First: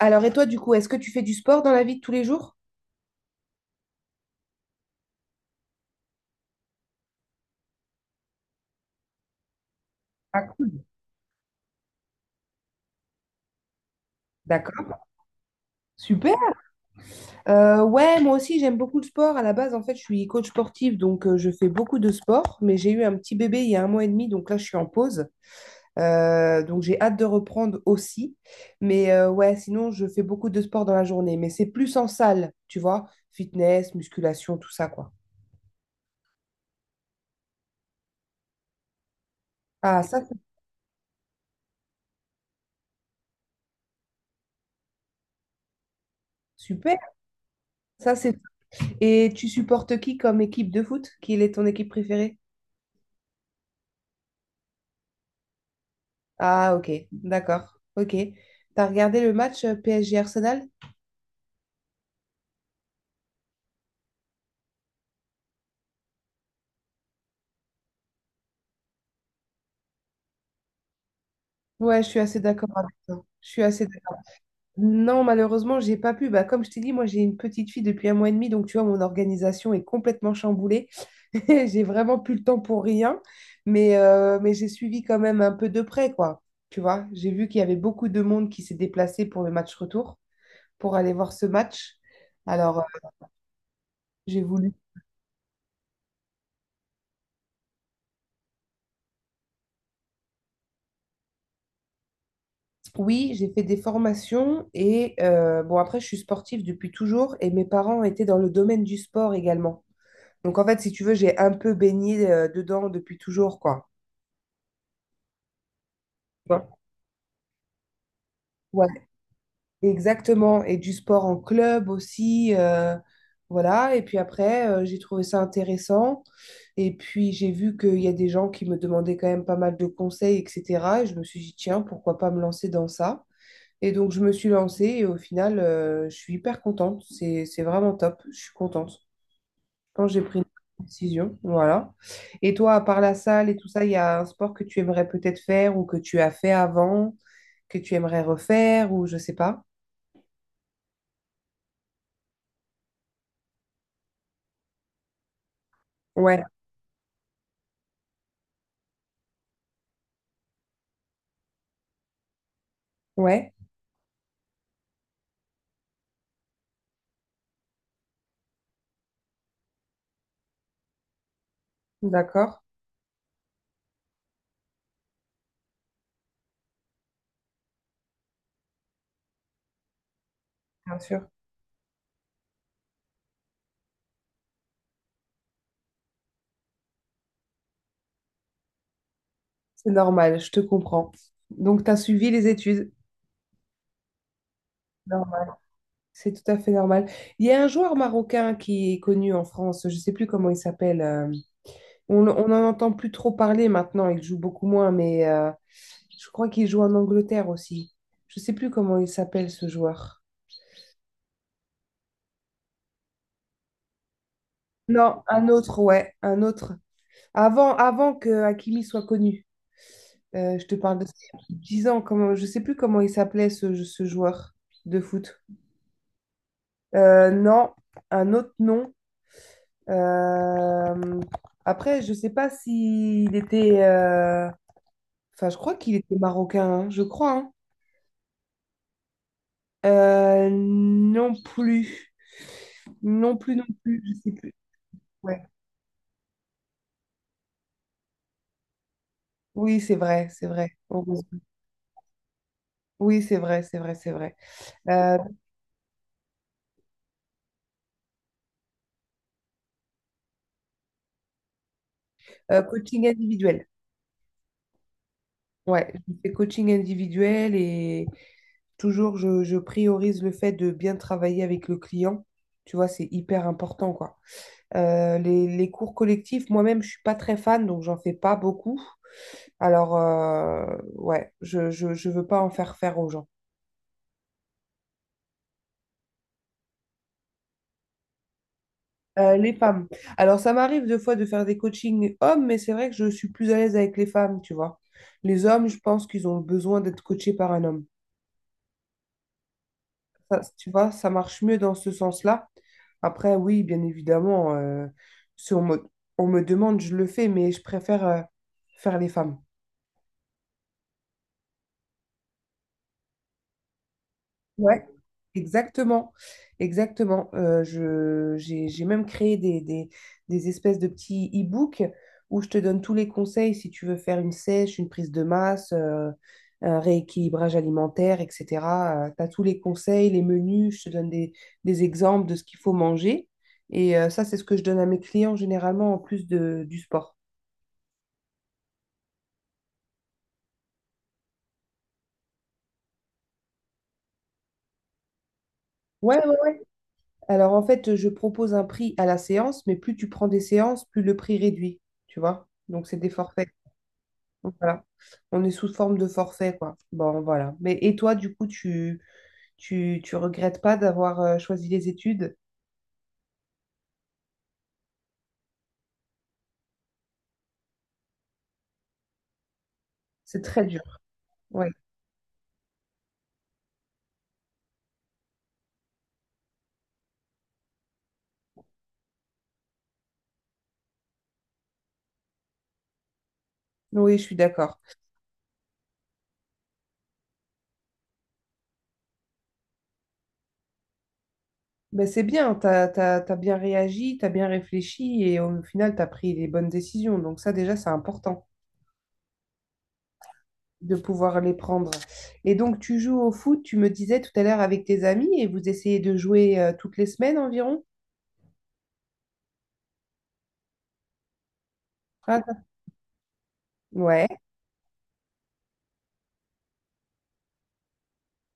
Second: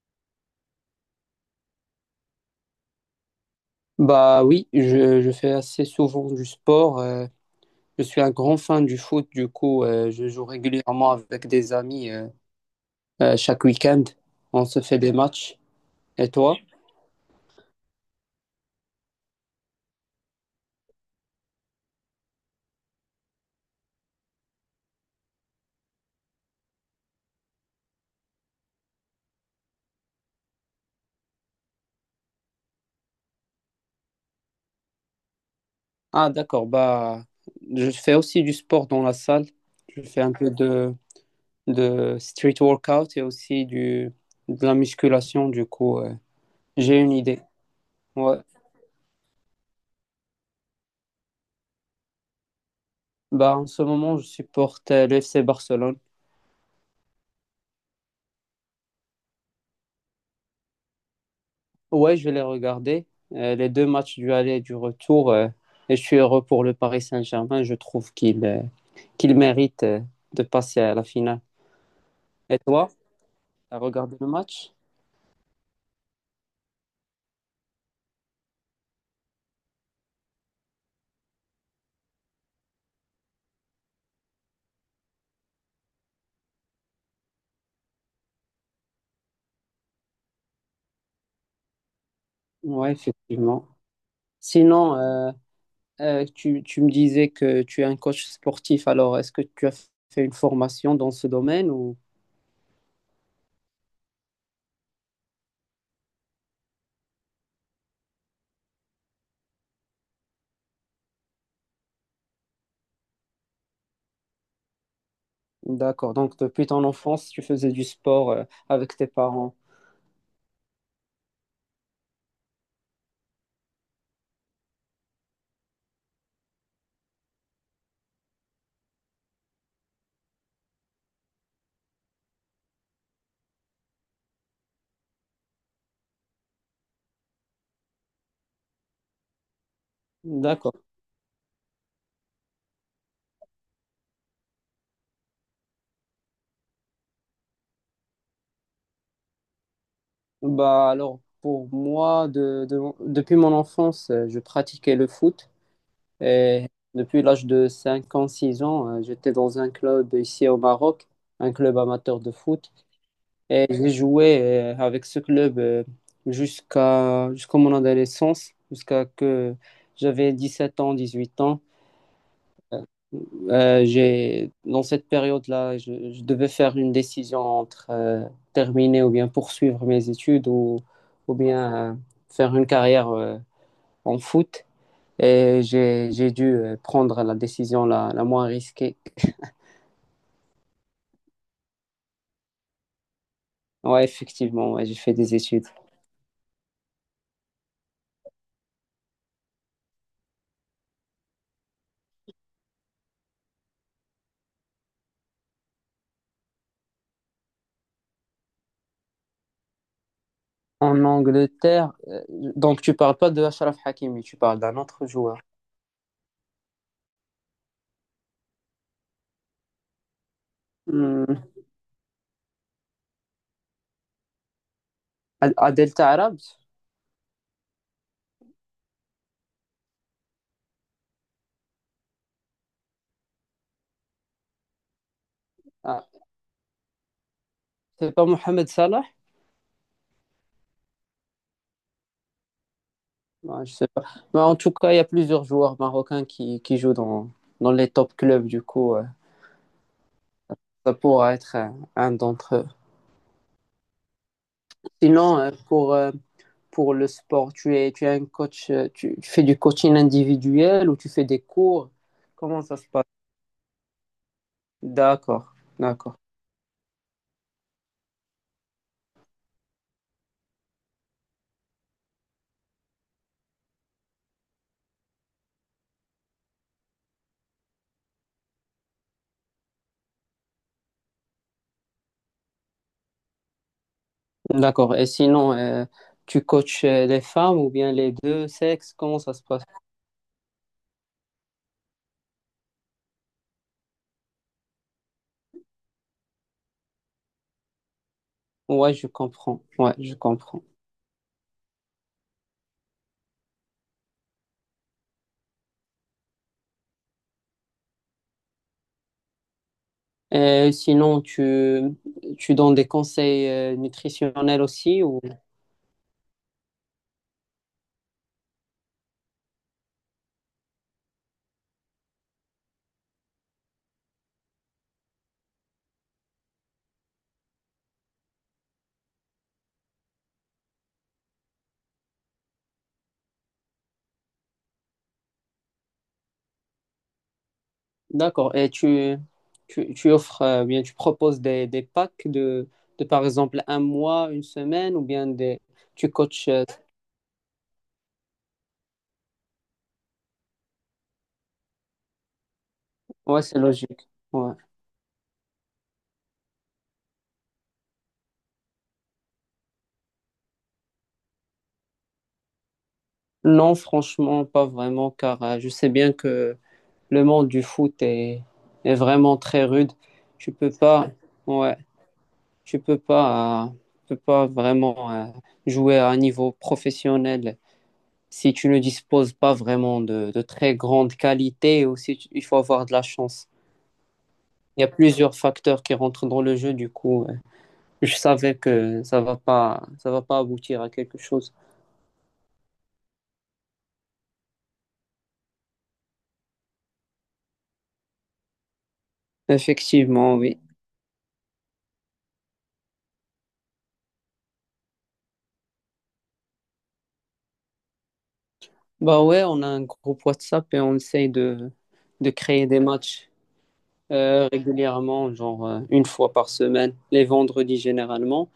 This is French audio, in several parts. Alors, et toi, du coup, est-ce que tu fais du sport dans la vie de tous les jours? Bah oui, je fais assez souvent du sport. Je suis un grand fan du foot, du coup, je joue Ah, cool. régulièrement avec des amis chaque week-end. On se fait D'accord. des matchs. Et Super. toi? Ouais, moi aussi, j'aime beaucoup le sport. À la base, en fait, je suis coach sportive donc je fais beaucoup de sport. Mais j'ai eu un petit bébé il y a un mois et demi, donc là, je suis en pause. Donc, j'ai hâte de reprendre aussi. Mais ouais, sinon, je fais beaucoup de sport dans la journée. Mais c'est plus en salle, tu vois, fitness, musculation, tout ça, quoi. Ah d'accord, bah je fais aussi du sport dans la salle. Ah, Je ça, fais un c'est peu de street workout et aussi du, de la musculation, du coup, super. j'ai une idée. Ça, c'est. Ouais. Et tu supportes qui comme équipe de foot? Quelle est ton équipe préférée? Bah en ce moment, je supporte le FC Barcelone. Ah, ok, d'accord. Ok. T'as regardé le match PSG Arsenal? Ouais, je vais les regarder. Les deux matchs du aller et du retour. Et je suis heureux pour le Paris Saint-Germain. Je trouve qu'il mérite de passer à la finale. Ouais, je suis assez Et d'accord avec toi, toi. Je suis t'as assez d'accord. regardé le match? Non, malheureusement, j'ai pas pu. Bah, comme je t'ai dit, moi, j'ai une petite fille depuis un mois et demi, donc tu vois, mon organisation est complètement chamboulée. J'ai vraiment plus le temps pour rien, mais j'ai suivi quand même un peu de près, quoi. Tu vois, j'ai vu qu'il y avait beaucoup de monde qui s'est déplacé pour le match retour, pour aller voir ce match. Alors, Ouais, effectivement. j'ai voulu Sinon, tu me disais que tu es un coach sportif. Alors, est-ce que tu as fait une formation dans ce domaine ou... Oui, j'ai fait des formations et bon, après, je suis sportive depuis toujours et mes parents étaient dans le domaine du sport également. Donc, en fait, si tu veux, j'ai un peu baigné dedans depuis toujours, quoi. D'accord. Donc, Tu depuis ton enfance, tu faisais du sport Ouais, avec tes parents. exactement. Et du sport en club aussi. Voilà. Et puis après, j'ai trouvé ça intéressant. Et puis, j'ai vu qu'il y a des gens qui me demandaient quand même pas mal de conseils, etc. Et je me suis dit, tiens, pourquoi pas me lancer dans ça? Et donc, je me suis lancée et au final, je suis hyper contente. C'est vraiment top. Je suis contente quand j'ai pris D'accord. une décision. Voilà. Et toi, à part la salle et tout ça, il y a un sport que tu aimerais peut-être faire ou que tu as fait avant, que tu aimerais refaire ou je sais pas. Bah alors pour moi, depuis mon enfance, je pratiquais le foot Ouais, et depuis l'âge de 5 ans, 6 ans, j'étais dans un club ici au Maroc, un club amateur de foot ouais, et j'ai joué avec ce club jusqu'à mon adolescence, jusqu'à que j'avais 17 ans, 18 ans. d'accord, Dans cette période-là, je devais faire une décision entre terminer ou bien poursuivre mes études bien sûr. ou bien faire une carrière en foot. Et j'ai dû prendre la décision la moins risquée. C'est normal, je te comprends. Donc, tu as suivi les études. Ouais, effectivement, ouais, j'ai fait des Normal. études. C'est tout à fait normal. Il y a un joueur marocain qui est connu en France, je sais plus comment il s'appelle. On n'en entend plus trop parler maintenant, il joue beaucoup moins, mais je crois qu'il joue en Angleterre aussi. Je sais plus comment il s'appelle ce joueur. En Angleterre, donc tu parles pas de Achraf Hakimi, tu parles d'un autre Non, joueur. un autre, ouais, un autre. Avant que Hakimi soit connu. Je te parle de Hmm. 10 ans, comment, je sais plus comment il s'appelait ce joueur de foot. Adel Taarabt? Non, un autre nom. Euh, Après, je sais pas s'il était. Enfin, je crois qu'il était marocain, hein, je crois, hein. C'est pas Mohamed Salah? Non plus. Non plus, Ouais, non je sais pas. plus, je sais Mais plus. en tout cas, il y a Ouais. plusieurs joueurs marocains qui jouent dans les top clubs. Du coup, Oui, c'est vrai, c'est vrai. ça pourra Heureusement. être un d'entre eux. Oui, c'est vrai, c'est vrai, c'est vrai. Euh, Sinon, pour le sport, tu es un coach, tu fais du coaching individuel ou tu fais des cours? Comment ça se passe? Coaching individuel. D'accord, Ouais, je d'accord, fais coaching individuel et toujours je priorise le fait de bien travailler avec le client. Tu vois, c'est hyper important, quoi. Les cours collectifs, moi-même, je suis pas très fan, donc j'en fais pas beaucoup. Alors, ouais, je veux pas en faire faire aux gens. d'accord. Et sinon, tu coaches les femmes ou bien les deux sexes? Comment ça se Les passe? femmes. Alors, ça m'arrive deux fois de faire des coachings hommes, mais c'est vrai que je suis plus à l'aise avec les femmes, tu vois. Les hommes, je pense qu'ils ont besoin d'être coachés par un homme. Ouais, je comprends. Ouais, je Ça, comprends. tu vois, ça marche mieux dans ce sens-là. Après, oui, bien évidemment, si on me demande, je le fais, mais je préfère faire les femmes. Sinon, tu donnes des conseils nutritionnels Ouais. aussi ou... Exactement, exactement. J'ai même créé des espèces de petits e-books où je te donne tous les conseils si tu veux faire une sèche, une prise de masse, un rééquilibrage alimentaire, etc. Tu as tous les conseils, les menus, je te donne des exemples de ce qu'il faut manger. Et ça, c'est ce que je donne à mes clients généralement en plus du sport. D'accord. Et tu proposes des packs de, par exemple, un mois, une semaine ou bien des... tu Ouais, coaches. ouais. Alors en fait, je propose un prix à la séance, mais plus tu prends des séances, plus le prix réduit, tu vois. Donc c'est des Ouais, forfaits. c'est logique. Donc, Ouais. voilà. On est sous forme de forfait, quoi. Bon, voilà. Mais et toi, du coup, tu regrettes pas d'avoir choisi les études? Non, franchement, pas vraiment, car je sais bien que le monde du foot est vraiment très rude. C'est Tu très peux dur. pas, Ouais. ouais, tu peux pas, euh, tu peux pas vraiment jouer à un niveau professionnel. Si tu ne disposes pas vraiment de très grandes qualités, aussi il faut avoir de la chance. Oui, je suis d'accord. Il y a plusieurs facteurs qui rentrent dans le jeu, du coup, je savais que ça va pas aboutir à quelque chose. Ben, c'est bien, t'as bien réagi, t'as bien réfléchi et au final, t'as pris les bonnes décisions. Donc ça, déjà, c'est important Effectivement, oui. de pouvoir les prendre. Et donc, tu joues au foot, tu me disais tout à l'heure avec tes amis et vous essayez de jouer toutes les semaines environ? Bah ouais, on a un groupe WhatsApp et on essaye de Ah, t'as- créer des matchs ouais, régulièrement, genre une fois par semaine, les vendredis généralement.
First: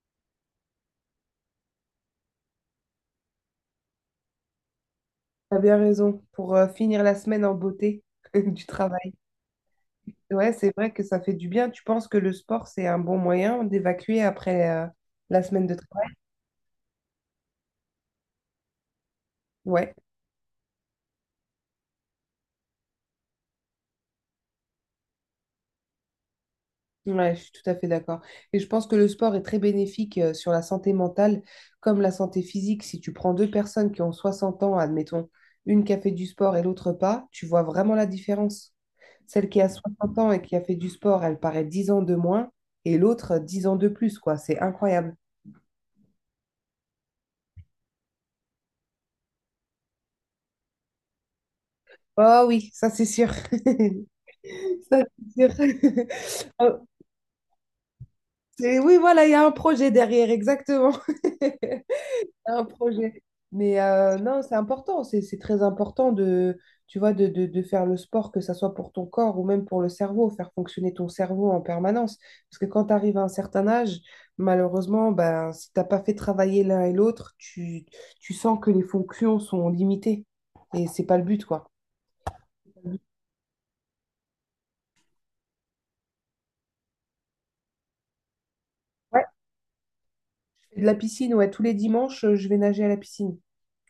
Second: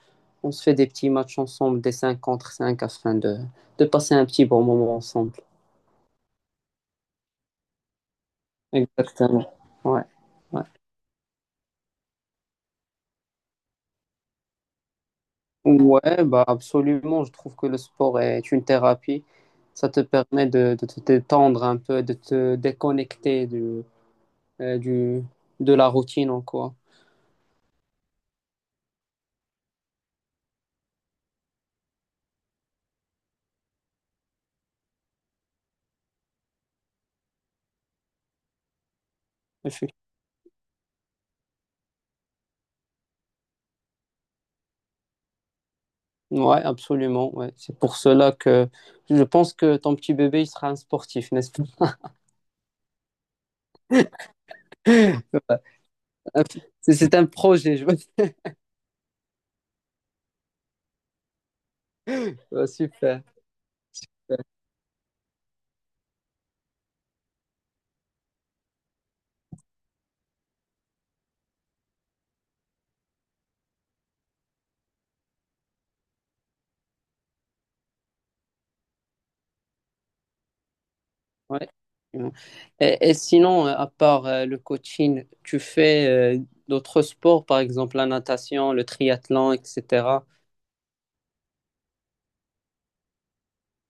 On se fait des petits matchs ensemble, des 5 contre 5, afin de passer un petit bon moment ensemble. t'as bien raison pour finir la semaine en beauté du travail. Exactement. Ouais. Ouais, Ouais. c'est vrai que ça fait du bien. Tu penses que le sport, c'est un bon moyen d'évacuer après la semaine de travail? Ouais, bah absolument. Je trouve que le sport est une thérapie. Ça Ouais, te permet de te détendre un peu, de te déconnecter euh, du, de la routine, en quoi. ouais, je suis tout à fait d'accord. Et je pense que le sport est très bénéfique sur la santé mentale comme la santé physique. Si tu prends deux personnes qui ont 60 ans, admettons, une qui a fait du sport et l'autre pas, tu vois vraiment la différence. Celle qui a Effe- 60 ans et qui a fait du sport, elle paraît 10 ans de moins et l'autre 10 ans de plus, quoi. C'est incroyable. Ouais, absolument. Ouais. C'est pour cela que je pense que ton petit bébé, il sera un sportif, n'est-ce pas? Oh oui, ça c'est sûr. Ça Ouais. c'est sûr. Oh, C'est un projet, je vois. Oui, voilà, il y a un projet derrière, exactement. Il y a un Ouais, super. projet. Mais non, c'est important, c'est très important de, tu vois, de faire le sport, que ça soit pour ton corps ou même pour le cerveau, faire fonctionner ton cerveau en permanence. Parce que quand tu arrives à un certain âge, malheureusement, ben, si t'as pas fait travailler l'un et l'autre, tu sens que les fonctions sont limitées. Et c'est pas le but, Ouais. quoi. Ouais. Et sinon, à part le coaching, tu fais d'autres sports, par exemple la natation, le Ouais, triathlon, etc. je fais de la piscine, ouais, tous les dimanches, je vais nager à la piscine.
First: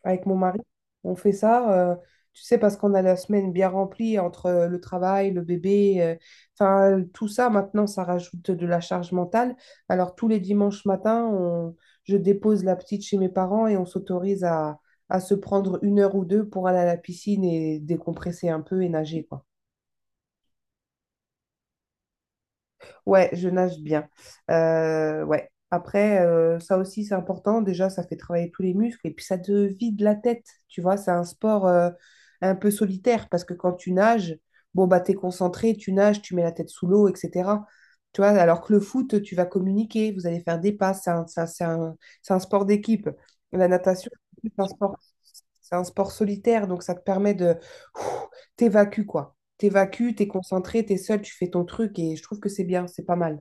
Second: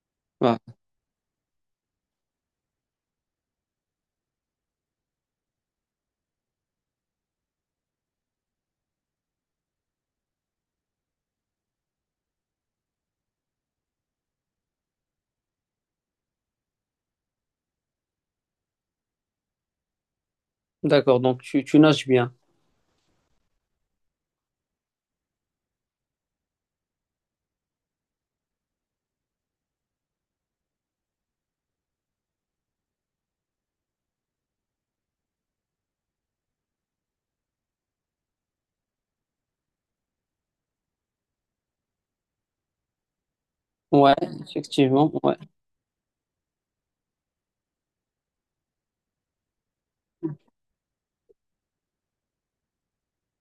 avec mon Ouais. mari. On fait ça, tu sais, parce qu'on a la semaine bien remplie entre le travail, le bébé, enfin, tout ça, maintenant, ça rajoute de la charge mentale. Alors, tous les dimanches matins, je dépose la petite chez mes parents et on s'autorise à se prendre une heure ou deux pour aller à la piscine et décompresser un peu et nager, quoi. D'accord, donc tu nages bien. Ouais, je nage bien. Ouais. Après, ça aussi, c'est important. Déjà, ça fait travailler tous les muscles et puis ça te vide la tête. Tu vois, c'est un sport un peu solitaire parce que quand tu nages, bon, bah, t'es concentré, tu nages, tu mets la tête sous l'eau, etc. Tu vois, alors que le foot, tu vas communiquer, vous allez faire des passes. C'est un sport d'équipe. La natation, Ouais, c'est un sport, effectivement, ouais, c'est un sport solitaire, donc ça te permet de ouf, t'évacuer, quoi. T'évacues, t'es concentré, t'es seul, tu fais ton truc et je trouve que c'est bien, c'est pas mal.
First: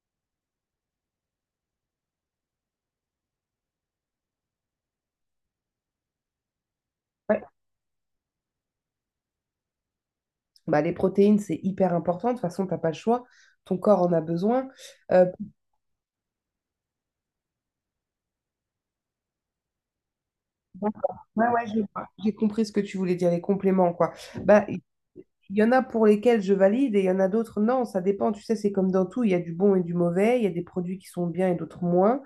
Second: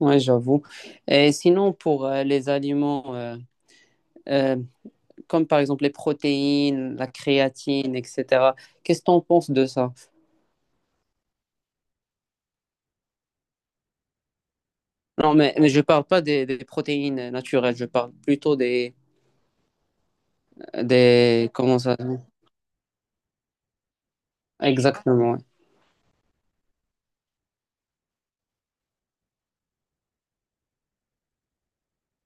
ouais, j'avoue. Et sinon, pour les aliments, euh, comme par exemple les protéines, la Ouais. créatine, etc., qu'est-ce que tu en penses de ça? Bah, les protéines, c'est hyper important. De toute façon, t'as pas le choix. Ton corps en a besoin. Euh, Non, mais je parle pas des protéines naturelles, je parle plutôt des, ouais, des, ouais, comment j'ai ça, j'ai compris ce que tu voulais dire, les compléments, quoi. Bah, il exactement. Ouais. y en a pour lesquels je valide et il y en a d'autres, non, ça dépend. Tu sais, c'est comme dans tout, il y a du bon et du mauvais, il y a des produits qui sont bien et d'autres moins.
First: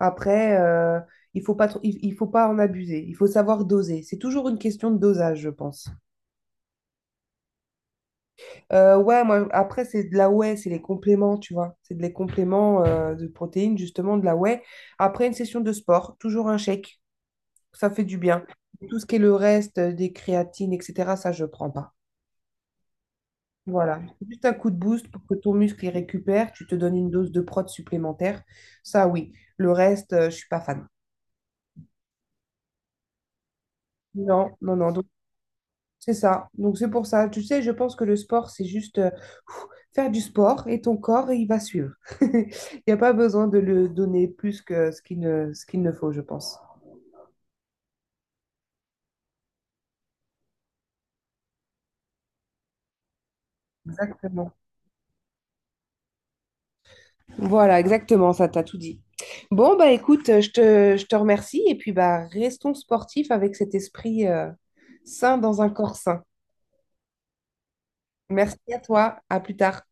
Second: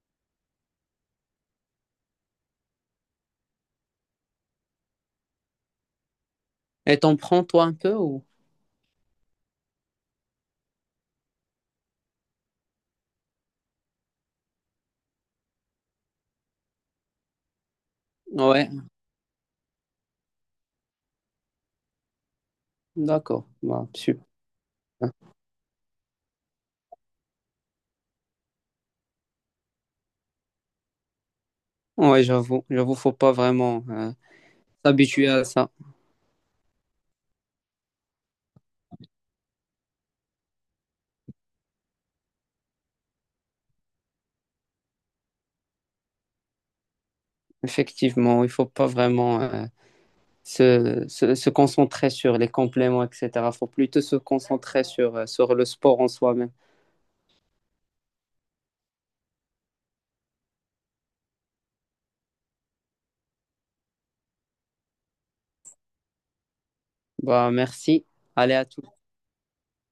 Après, il faut pas en abuser, il faut savoir doser. C'est toujours une question de dosage, je pense. Et t'en prends toi un peu ou? Ouais, moi, après, c'est de la whey, c'est les compléments, tu vois. C'est des compléments de protéines, justement, de la whey. Après une session de sport, toujours un shake, ça fait du bien. Ouais, Tout ce qui est le reste, des créatines, etc., ça, je prends pas. d'accord. Bah, Voilà. super. Juste un coup de boost pour que ton muscle il récupère, tu te donnes une dose de prot supplémentaire. Ça, oui. Le reste, je suis pas fan. Ouais, j'avoue, j'avoue, faut pas vraiment Non, non, non. Donc, s'habituer à ça. c'est ça. Donc, c'est pour ça. Tu sais, je pense que le sport, c'est juste, faire du sport et ton corps, il va suivre. Il n'y a pas besoin de le donner plus que ce qu'il ne faut, je pense. Effectivement, il faut pas vraiment se concentrer sur les compléments, etc. Faut plutôt se Exactement. concentrer sur le sport en soi-même. Voilà, exactement, ça t'a tout dit. Bon, bah écoute, je te remercie et puis bah restons sportifs avec cet esprit sain dans un corps sain. Bah, merci. Allez, à Merci à tout. toi, à plus tard.